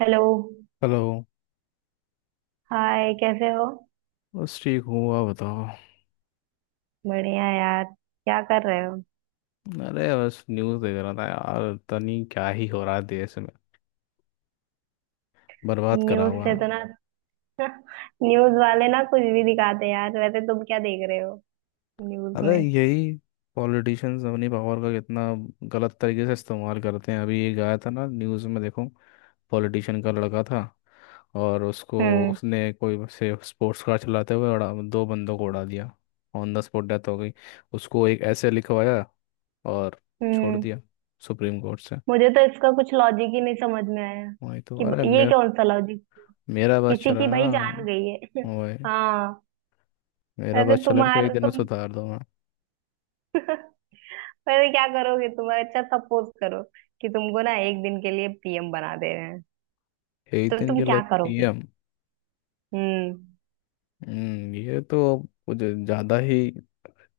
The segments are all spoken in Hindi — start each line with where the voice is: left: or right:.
right: हेलो।
left: हेलो।
right: हाय, कैसे हो?
left: बस ठीक हूँ, आप बताओ।
right: बढ़िया यार, क्या कर रहे हो?
left: अरे बस न्यूज़ देख रहा था यार, पता नहीं क्या ही हो रहा है देश में। बर्बाद करा
right: न्यूज़
left: हुआ
right: से
left: है।
right: तो ना? न्यूज़ वाले ना कुछ भी दिखाते हैं यार। वैसे तुम क्या देख रहे हो न्यूज़
left: अरे
right: में?
left: यही पॉलिटिशियंस अपनी पावर का कितना गलत तरीके से इस्तेमाल करते हैं। अभी एक आया था ना न्यूज़ में, देखो पॉलिटिशियन का लड़का था और उसको
right: हम्म।
left: उसने कोई से स्पोर्ट्स कार चलाते हुए उड़ा दो बंदों को उड़ा दिया। ऑन द स्पॉट डेथ हो गई। उसको एक ऐसे लिखवाया और छोड़
right: हम्म।
left: दिया सुप्रीम कोर्ट से।
right: मुझे तो इसका कुछ लॉजिक ही नहीं समझ में आया
left: वही तो।
right: कि
left: अरे
right: ये
left: मेरे
right: कौन सा लॉजिक,
left: मेरा बस
right: किसी की
left: चला ना।
right: भाई जान गई है।
left: ओए,
right: हाँ।
left: मेरा
right: वैसे
left: बस चला ना, फिर एक
right: तुम्हारा
left: दिन में
right: तुम
left: सुधार दूंगा।
right: वैसे क्या करोगे तुम? अच्छा, सपोज करो कि तुमको ना एक दिन के लिए पीएम बना दे रहे हैं,
left: एक
right: तो
left: दिन
right: तुम
left: के लिए
right: क्या करोगे?
left: पीएम?
right: हम्म।
left: ये तो कुछ ज्यादा ही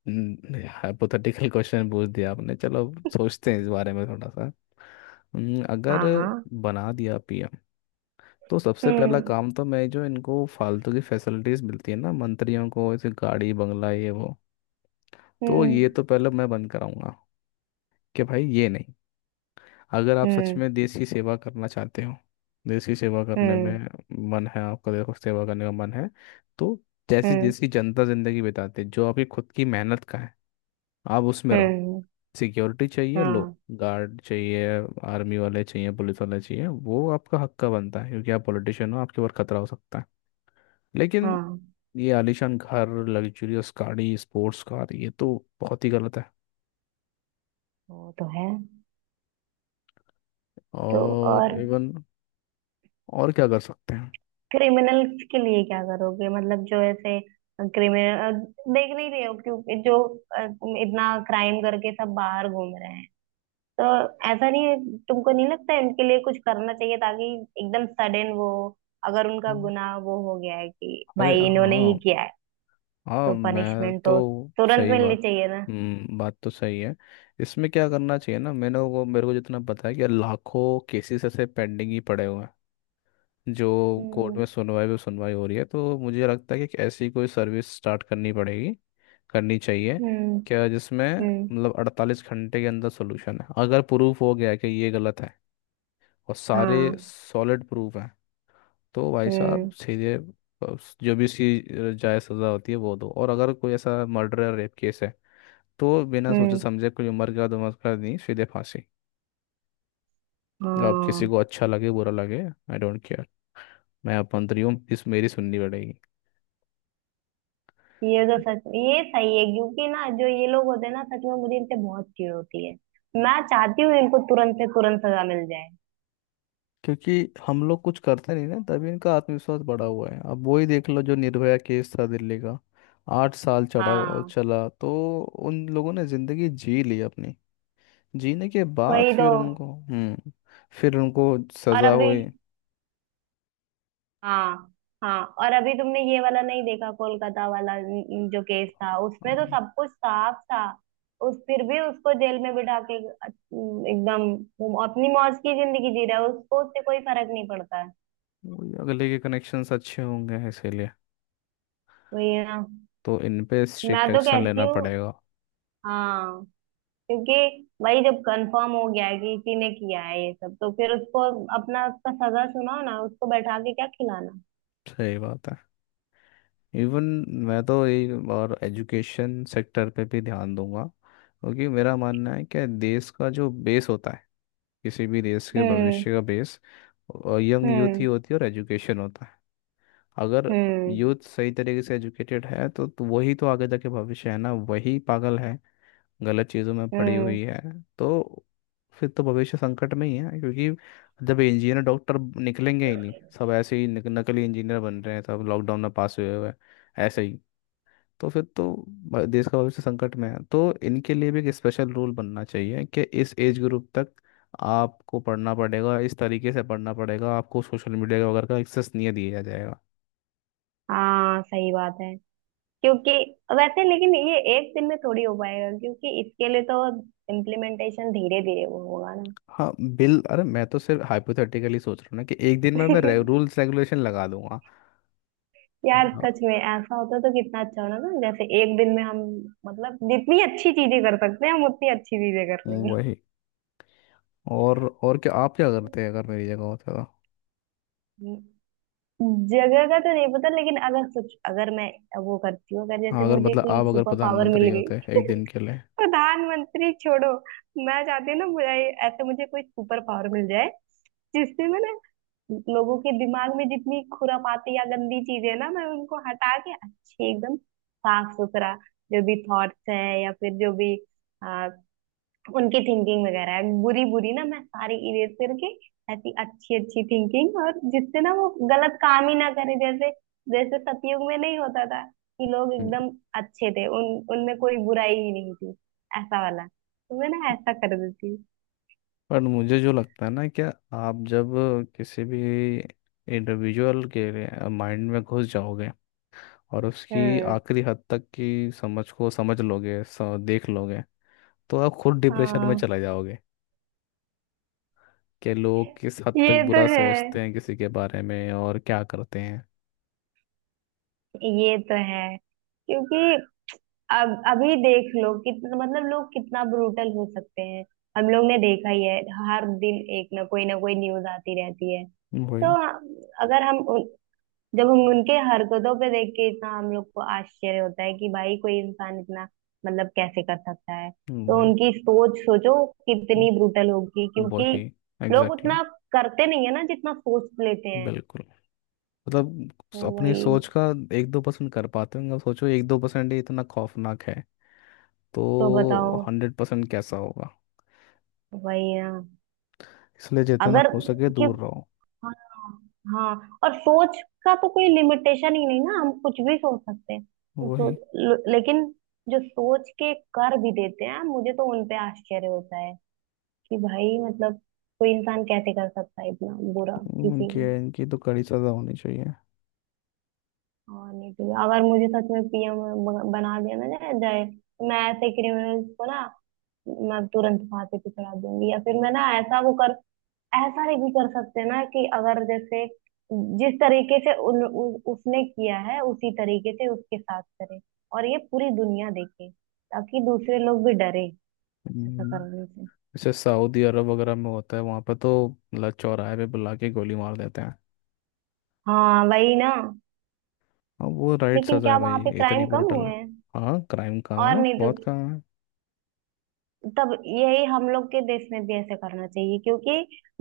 left: हाइपोथेटिकल क्वेश्चन पूछ दिया आपने। चलो सोचते हैं इस बारे में थोड़ा सा। अगर
right: हाँ, हाँ।
left: बना दिया पीएम, तो सबसे पहला
right: हम्म।
left: काम तो मैं जो इनको फालतू की फैसिलिटीज मिलती है ना मंत्रियों को, ऐसे गाड़ी बंगला ये वो, तो
right: हम्म।
left: ये तो पहले मैं बंद कराऊंगा। कि भाई ये नहीं, अगर आप सच
right: हम्म।
left: में देश की सेवा करना चाहते हो, देश की सेवा करने
right: हम्म।
left: में मन है आपका, देखो सेवा करने का मन है तो जैसी
right: हम्म।
left: देश की जनता जिंदगी बिताते जो आपकी खुद की मेहनत का है, आप उसमें रहो।
right: हम्म,
left: सिक्योरिटी चाहिए लो,
right: हाँ,
left: गार्ड चाहिए, आर्मी वाले चाहिए, पुलिस वाले चाहिए, वो आपका हक का बनता है क्योंकि आप पॉलिटिशियन हो, आपके ऊपर खतरा हो सकता है। लेकिन
right: हाँ।
left: ये आलीशान घर, लग्जूरियस गाड़ी, स्पोर्ट्स कार, ये तो बहुत ही गलत है।
right: वो तो है। तो
left: और
right: और
left: इवन, और क्या कर सकते हैं।
right: क्रिमिनल्स के लिए क्या करोगे? मतलब जो ऐसे क्रिमिनल देख नहीं रहे हो, क्योंकि जो अ, इतना क्राइम करके सब बाहर घूम रहे हैं, तो ऐसा नहीं है? तुमको नहीं लगता इनके लिए कुछ करना चाहिए, ताकि एकदम सडन वो, अगर उनका
left: हम्म,
right: गुनाह वो हो गया है कि
left: अरे
right: भाई इन्होंने ही
left: हाँ,
right: किया है,
left: हाँ
right: तो
left: मैं
right: पनिशमेंट तो
left: तो
right: तुरंत
left: सही
right: मिलनी
left: बात।
right: चाहिए ना?
left: हम्म, बात तो सही है। इसमें क्या करना चाहिए ना, मैंने वो, मेरे को जितना पता है कि लाखों केसेस ऐसे पेंडिंग ही पड़े हुए हैं, जो कोर्ट
right: हम्म।
left: में सुनवाई पे सुनवाई हो रही है, तो मुझे लगता है कि ऐसी कोई सर्विस स्टार्ट करनी पड़ेगी, करनी चाहिए,
right: हम्म।
left: क्या जिसमें
right: हम्म।
left: मतलब 48 घंटे के अंदर सोल्यूशन है। अगर प्रूफ हो गया कि ये गलत है और सारे
right: हाँ।
left: सॉलिड प्रूफ हैं, तो भाई साहब
right: हम्म।
left: सीधे जो भी उसकी जायज़ सज़ा होती है वो दो। और अगर कोई ऐसा मर्डर या रेप केस है तो बिना सोचे
right: हम्म।
left: समझे कोई उम्र का नमस्कार नहीं, सीधे फांसी। अब किसी
right: हाँ,
left: को अच्छा लगे बुरा लगे, आई डोंट केयर। मैं अपंतरी हूँ, इस मेरी सुननी पड़ेगी।
right: ये तो सच ये सही है, क्योंकि ना जो ये लोग होते हैं ना, सच में मुझे इनसे बहुत चिढ़ होती है। मैं चाहती हूँ इनको तुरंत से तुरंत सजा मिल जाए।
left: क्योंकि हम लोग कुछ करते नहीं ना, तभी इनका आत्मविश्वास बढ़ा हुआ है। अब वही देख लो, जो निर्भया केस था दिल्ली का, 8 साल
right: हाँ,
left: चला तो उन लोगों ने जिंदगी जी ली अपनी। जीने के बाद
right: वही तो।
left: फिर उनको, फिर उनको
right: और
left: सजा
right: अभी
left: हुई।
right: हाँ, हाँ, और अभी तुमने ये वाला नहीं देखा, कोलकाता वाला, जो केस था उसमें तो
left: हाँ,
right: सब कुछ साफ था। उस फिर भी उसको जेल में बिठा के एकदम, वो अपनी मौज की जिंदगी जी रहा है, उसको उससे कोई फर्क नहीं पड़ता है।
left: वही, अगले के कनेक्शंस अच्छे होंगे इसीलिए।
right: वही है ना।
left: तो इन पे
right: मैं
left: स्ट्रिक्ट
right: तो
left: एक्शन
right: कहती
left: लेना
right: हूँ
left: पड़ेगा।
right: हाँ, क्योंकि भाई जब कंफर्म हो गया है कि इसी ने किया है ये सब, तो फिर उसको अपना उसका सगा सुनाओ ना, उसको बैठा के क्या खिलाना?
left: सही बात है। इवन मैं तो यही, और एजुकेशन सेक्टर पे भी ध्यान दूंगा, क्योंकि मेरा मानना है कि देश का जो बेस होता है, किसी भी देश के
right: हम्म।
left: भविष्य का बेस, यंग यूथ ही
right: हम्म।
left: होती है और एजुकेशन होता है। अगर
right: हम्म।
left: यूथ सही तरीके से एजुकेटेड है तो वही तो आगे जाके भविष्य है ना। वही पागल है, गलत चीज़ों में पड़ी
right: हम्म।
left: हुई है, तो फिर तो भविष्य संकट में ही है। क्योंकि जब इंजीनियर डॉक्टर निकलेंगे ही नहीं, सब ऐसे ही नकली इंजीनियर बन रहे हैं, सब लॉकडाउन में पास हुए हुए हैं, ऐसे ही, तो फिर तो देश का भविष्य संकट में है। तो इनके लिए भी एक स्पेशल रूल बनना चाहिए कि इस एज ग्रुप तक आपको पढ़ना पड़ेगा, इस तरीके से पढ़ना पड़ेगा, आपको सोशल मीडिया वगैरह का एक्सेस नहीं दिया जाएगा।
right: हाँ, सही बात है। क्योंकि वैसे, लेकिन ये एक दिन में थोड़ी हो पाएगा, क्योंकि इसके लिए तो इम्प्लीमेंटेशन धीरे धीरे वो होगा ना।
left: हाँ बिल, अरे मैं तो सिर्फ हाइपोथेटिकली सोच रहा हूँ ना कि एक दिन में मैं रूल्स रेगुलेशन लगा दूंगा। हाँ
right: यार
left: हाँ,
right: सच में ऐसा होता तो कितना अच्छा होना ना, जैसे एक दिन में हम, मतलब जितनी अच्छी चीजें कर सकते हैं हम उतनी अच्छी चीजें कर
left: वही। और क्या, आप क्या करते हैं अगर मेरी जगह होते तो?
right: लेंगे। जगह का तो नहीं पता, लेकिन अगर मैं, वो करती हूँ अगर,
left: हाँ,
right: जैसे
left: अगर
right: मुझे
left: मतलब आप
right: कोई
left: अगर
right: सुपर पावर मिल
left: प्रधानमंत्री
right: गई।
left: होते एक दिन के लिए।
right: प्रधानमंत्री छोड़ो। मैं चाहती हूँ ना मुझे, ऐसे मुझे कोई सुपर पावर मिल जाए जिससे मैं ना लोगों के दिमाग में जितनी खुरापाती या गंदी चीजें है ना, मैं उनको हटा के अच्छे, एकदम साफ सुथरा, जो भी थॉट्स हैं या फिर जो भी उनकी थिंकिंग वगैरह है बुरी बुरी ना, मैं सारी इरेज करके ऐसी अच्छी अच्छी थिंकिंग, और जिससे ना वो गलत काम ही ना करे। जैसे जैसे सतयुग में नहीं होता था कि लोग
left: हम्म,
right: एकदम अच्छे थे, उन उनमें कोई बुराई ही नहीं थी। ऐसा वाला तो मैं ना ऐसा कर देती।
left: पर मुझे जो लगता है ना, क्या आप जब किसी भी इंडिविजुअल के माइंड में घुस जाओगे और उसकी
right: हम्म।
left: आखिरी हद तक की समझ को समझ लोगे, देख लोगे, तो आप खुद डिप्रेशन में
right: हाँ।
left: चले जाओगे। कि लोग किस हद तक
right: ये तो
left: बुरा
right: है।
left: सोचते हैं किसी के बारे में और क्या करते हैं।
right: ये तो है, क्योंकि अब अभी देख लो कितना, मतलब लोग कितना ब्रूटल हो सकते हैं। हम लोग ने देखा ही है। हर दिन एक ना कोई न्यूज आती रहती है।
left: वही।
right: तो हाँ, अगर हम उन- जब हम उनके हरकतों पे देख के इतना हम लोग को आश्चर्य होता है कि भाई कोई इंसान इतना, मतलब कैसे कर सकता है? तो
left: वही।
right: उनकी सोच सोचो
left: वो-
right: कितनी ब्रूटल होगी,
left: वही,
right: क्योंकि लोग
left: एग्जैक्टली exactly,
right: उतना करते नहीं है ना जितना सोच लेते हैं।
left: बिल्कुल। मतलब
right: तो
left: अपनी
right: वही।
left: सोच का 1-2% कर पाते होंगे। अब सोचो 1-2% ही इतना खौफनाक है,
right: तो बताओ,
left: तो 100% कैसा होगा।
right: वही ना।
left: इसलिए जितना
right: अगर,
left: हो सके
right: क्यों,
left: दूर रहो।
right: हाँ, हाँ, और सोच का तो कोई लिमिटेशन ही नहीं ना, हम कुछ भी सोच सकते हैं। तो
left: वही।
right: लेकिन जो सोच के कर भी देते हैं, मुझे तो उनपे आश्चर्य होता है कि भाई मतलब कोई इंसान कैसे कर सकता है इतना बुरा किसी
left: इनकी
right: को?
left: इनकी तो कड़ी सजा होनी चाहिए।
right: और नहीं तो, अगर मुझे सच में पीएम बना दिया ना जाए जाए तो मैं ऐसे क्रिमिनल्स को ना, मैं तुरंत फांसी पे चढ़ा दूंगी, या फिर मैं ना ऐसा, वो, ऐसा नहीं भी कर सकते ना कि अगर जैसे जिस तरीके से उसने किया है उसी तरीके से उसके साथ करें, और ये पूरी दुनिया देखे, ताकि दूसरे लोग भी डरे ऐसा
left: हम्म,
right: करने से।
left: जैसे सऊदी अरब वगैरह में होता है वहाँ पर, तो मतलब चौराहे पे बुला के गोली मार देते हैं।
right: हाँ, वही ना।
left: अब वो राइट
right: लेकिन
left: सजा
right: क्या
left: है भाई,
right: वहां पे
left: इतनी
right: क्राइम कम
left: ब्रूटल।
right: हुए हैं?
left: हाँ, क्राइम काम
right: और
left: है,
right: नहीं तो,
left: बहुत काम है।
right: तब यही हम लोग के देश में भी ऐसे करना चाहिए, क्योंकि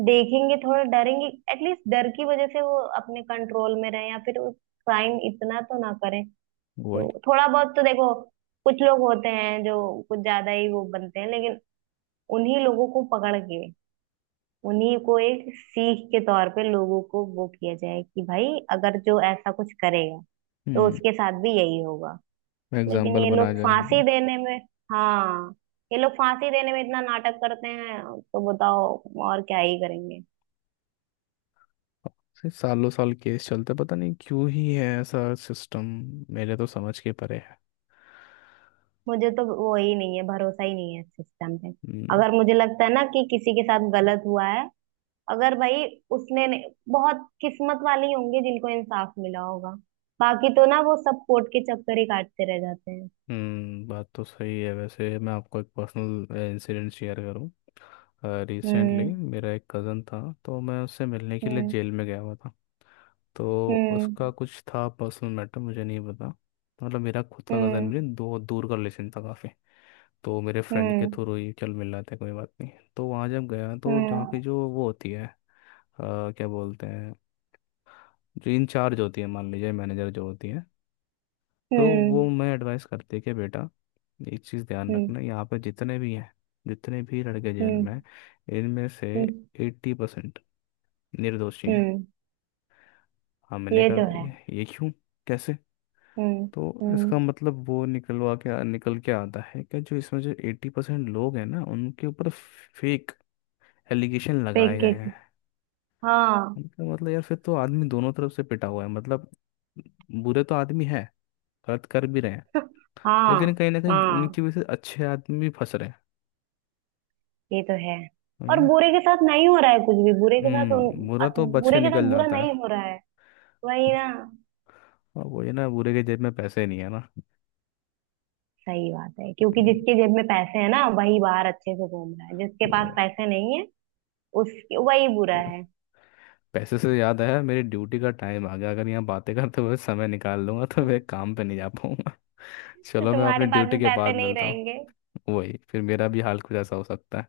right: देखेंगे, थोड़ा डरेंगे, एटलीस्ट डर की वजह से वो अपने कंट्रोल में रहे, या फिर क्राइम इतना तो ना करें।
left: वही।
right: तो थोड़ा बहुत तो देखो, कुछ लोग होते हैं जो कुछ ज्यादा ही वो बनते हैं, लेकिन उन्हीं लोगों को पकड़ के उन्हीं को एक सीख के तौर पे लोगों को वो किया जाए कि भाई अगर जो ऐसा कुछ करेगा तो
left: हम्म,
right: उसके साथ भी यही होगा। लेकिन
left: एग्जाम्पल
right: ये
left: बनाया
right: लोग
left: जाए
right: फांसी
left: उनको।
right: देने में हाँ, ये लोग फांसी देने में इतना नाटक करते हैं, तो बताओ और क्या ही करेंगे?
left: से सालों साल केस चलते हैं, पता नहीं क्यों ही है ऐसा सिस्टम। मेरे तो समझ के परे है।
right: मुझे तो वो ही नहीं है, भरोसा ही नहीं है सिस्टम पे।
left: हम्म।
right: अगर मुझे लगता है ना कि किसी के साथ गलत हुआ है, अगर भाई उसने नहीं- बहुत किस्मत वाले ही होंगे जिनको इंसाफ मिला होगा, बाकी तो ना वो सब कोर्ट के चक्कर ही काटते रह जाते हैं।
left: बात तो सही है। वैसे मैं आपको एक पर्सनल इंसिडेंट शेयर करूं, रिसेंटली
right: हम्म।
left: मेरा एक कज़न था, तो मैं उससे मिलने के लिए
right: हम्म।
left: जेल में गया हुआ था। तो
right: हम्म।
left: उसका कुछ था पर्सनल मैटर, मुझे नहीं पता। मतलब मेरा खुद का कज़न
right: हम्म।
left: भी नहीं, दो दूर का रिलेशन था काफ़ी। तो मेरे फ्रेंड के
right: हम्म।
left: थ्रू ही चल मिल रहा था, कोई बात नहीं। तो वहाँ जब गया तो जहाँ की
right: हम्म।
left: जो वो होती है क्या बोलते हैं, जो इंचार्ज होती है, मान लीजिए मैनेजर जो होती है, तो वो
right: हम्म।
left: मैं एडवाइस करती है कि बेटा, एक चीज़ ध्यान
right: हम्म।
left: रखना, यहाँ पे जितने भी हैं, जितने भी लड़के जेल
right: हम्म।
left: में हैं, इनमें से
right: हम्म।
left: 80% निर्दोषी हैं।
right: हम्म।
left: हाँ, मैंने
right: ये
left: कहा
right: तो है।
left: ये क्यों, कैसे?
right: हम्म।
left: तो
right: हम्म।
left: इसका मतलब वो निकलवा के निकल के आता है कि जो इसमें जो 80% लोग हैं ना, उनके ऊपर फेक एलिगेशन लगाए गए हैं।
right: पैकेट। हाँ।
left: उनका मतलब यार फिर तो आदमी दोनों तरफ से पिटा हुआ है। मतलब बुरे तो आदमी है, गलत कर भी रहे हैं, लेकिन
right: हाँ।
left: कहीं ना कहीं
right: हाँ,
left: उनकी वजह से अच्छे आदमी भी फंस रहे हैं।
right: ये तो है।
left: वही
right: और
left: ना।
right: बुरे के साथ नहीं हो रहा है कुछ भी, बुरे के साथ
left: हम्म, बुरा तो बच के
right: बुरे के साथ
left: निकल
right: बुरा
left: जाता
right: नहीं
left: है।
right: हो रहा है। वही
left: हम्म,
right: ना।
left: और वही ना, बुरे के जेब में पैसे नहीं है ना।
right: सही बात है, क्योंकि
left: हम्म,
right: जिसके जेब में पैसे हैं ना वही बाहर अच्छे से घूम रहा है, जिसके
left: वो
right: पास पैसे नहीं है उस वही बुरा है।
left: है। पैसे से याद आया, मेरी ड्यूटी का टाइम आ गया। अगर यहाँ बातें करते हुए समय निकाल लूंगा तो मैं काम पे नहीं जा पाऊंगा।
right: तो
left: चलो, मैं अपनी
right: तुम्हारे पास भी
left: ड्यूटी के
right: पैसे
left: बाद
right: नहीं
left: मिलता हूँ।
right: रहेंगे।
left: वही, फिर मेरा भी हाल कुछ ऐसा हो सकता है।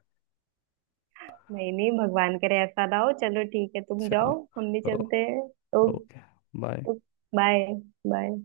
right: नहीं, नहीं, भगवान करे ऐसा ना हो। चलो ठीक है, तुम
left: चलो।
right: जाओ, हम भी
left: ओ।
right: चलते हैं। Okay.
left: Okay. Bye.
right: Bye. Bye.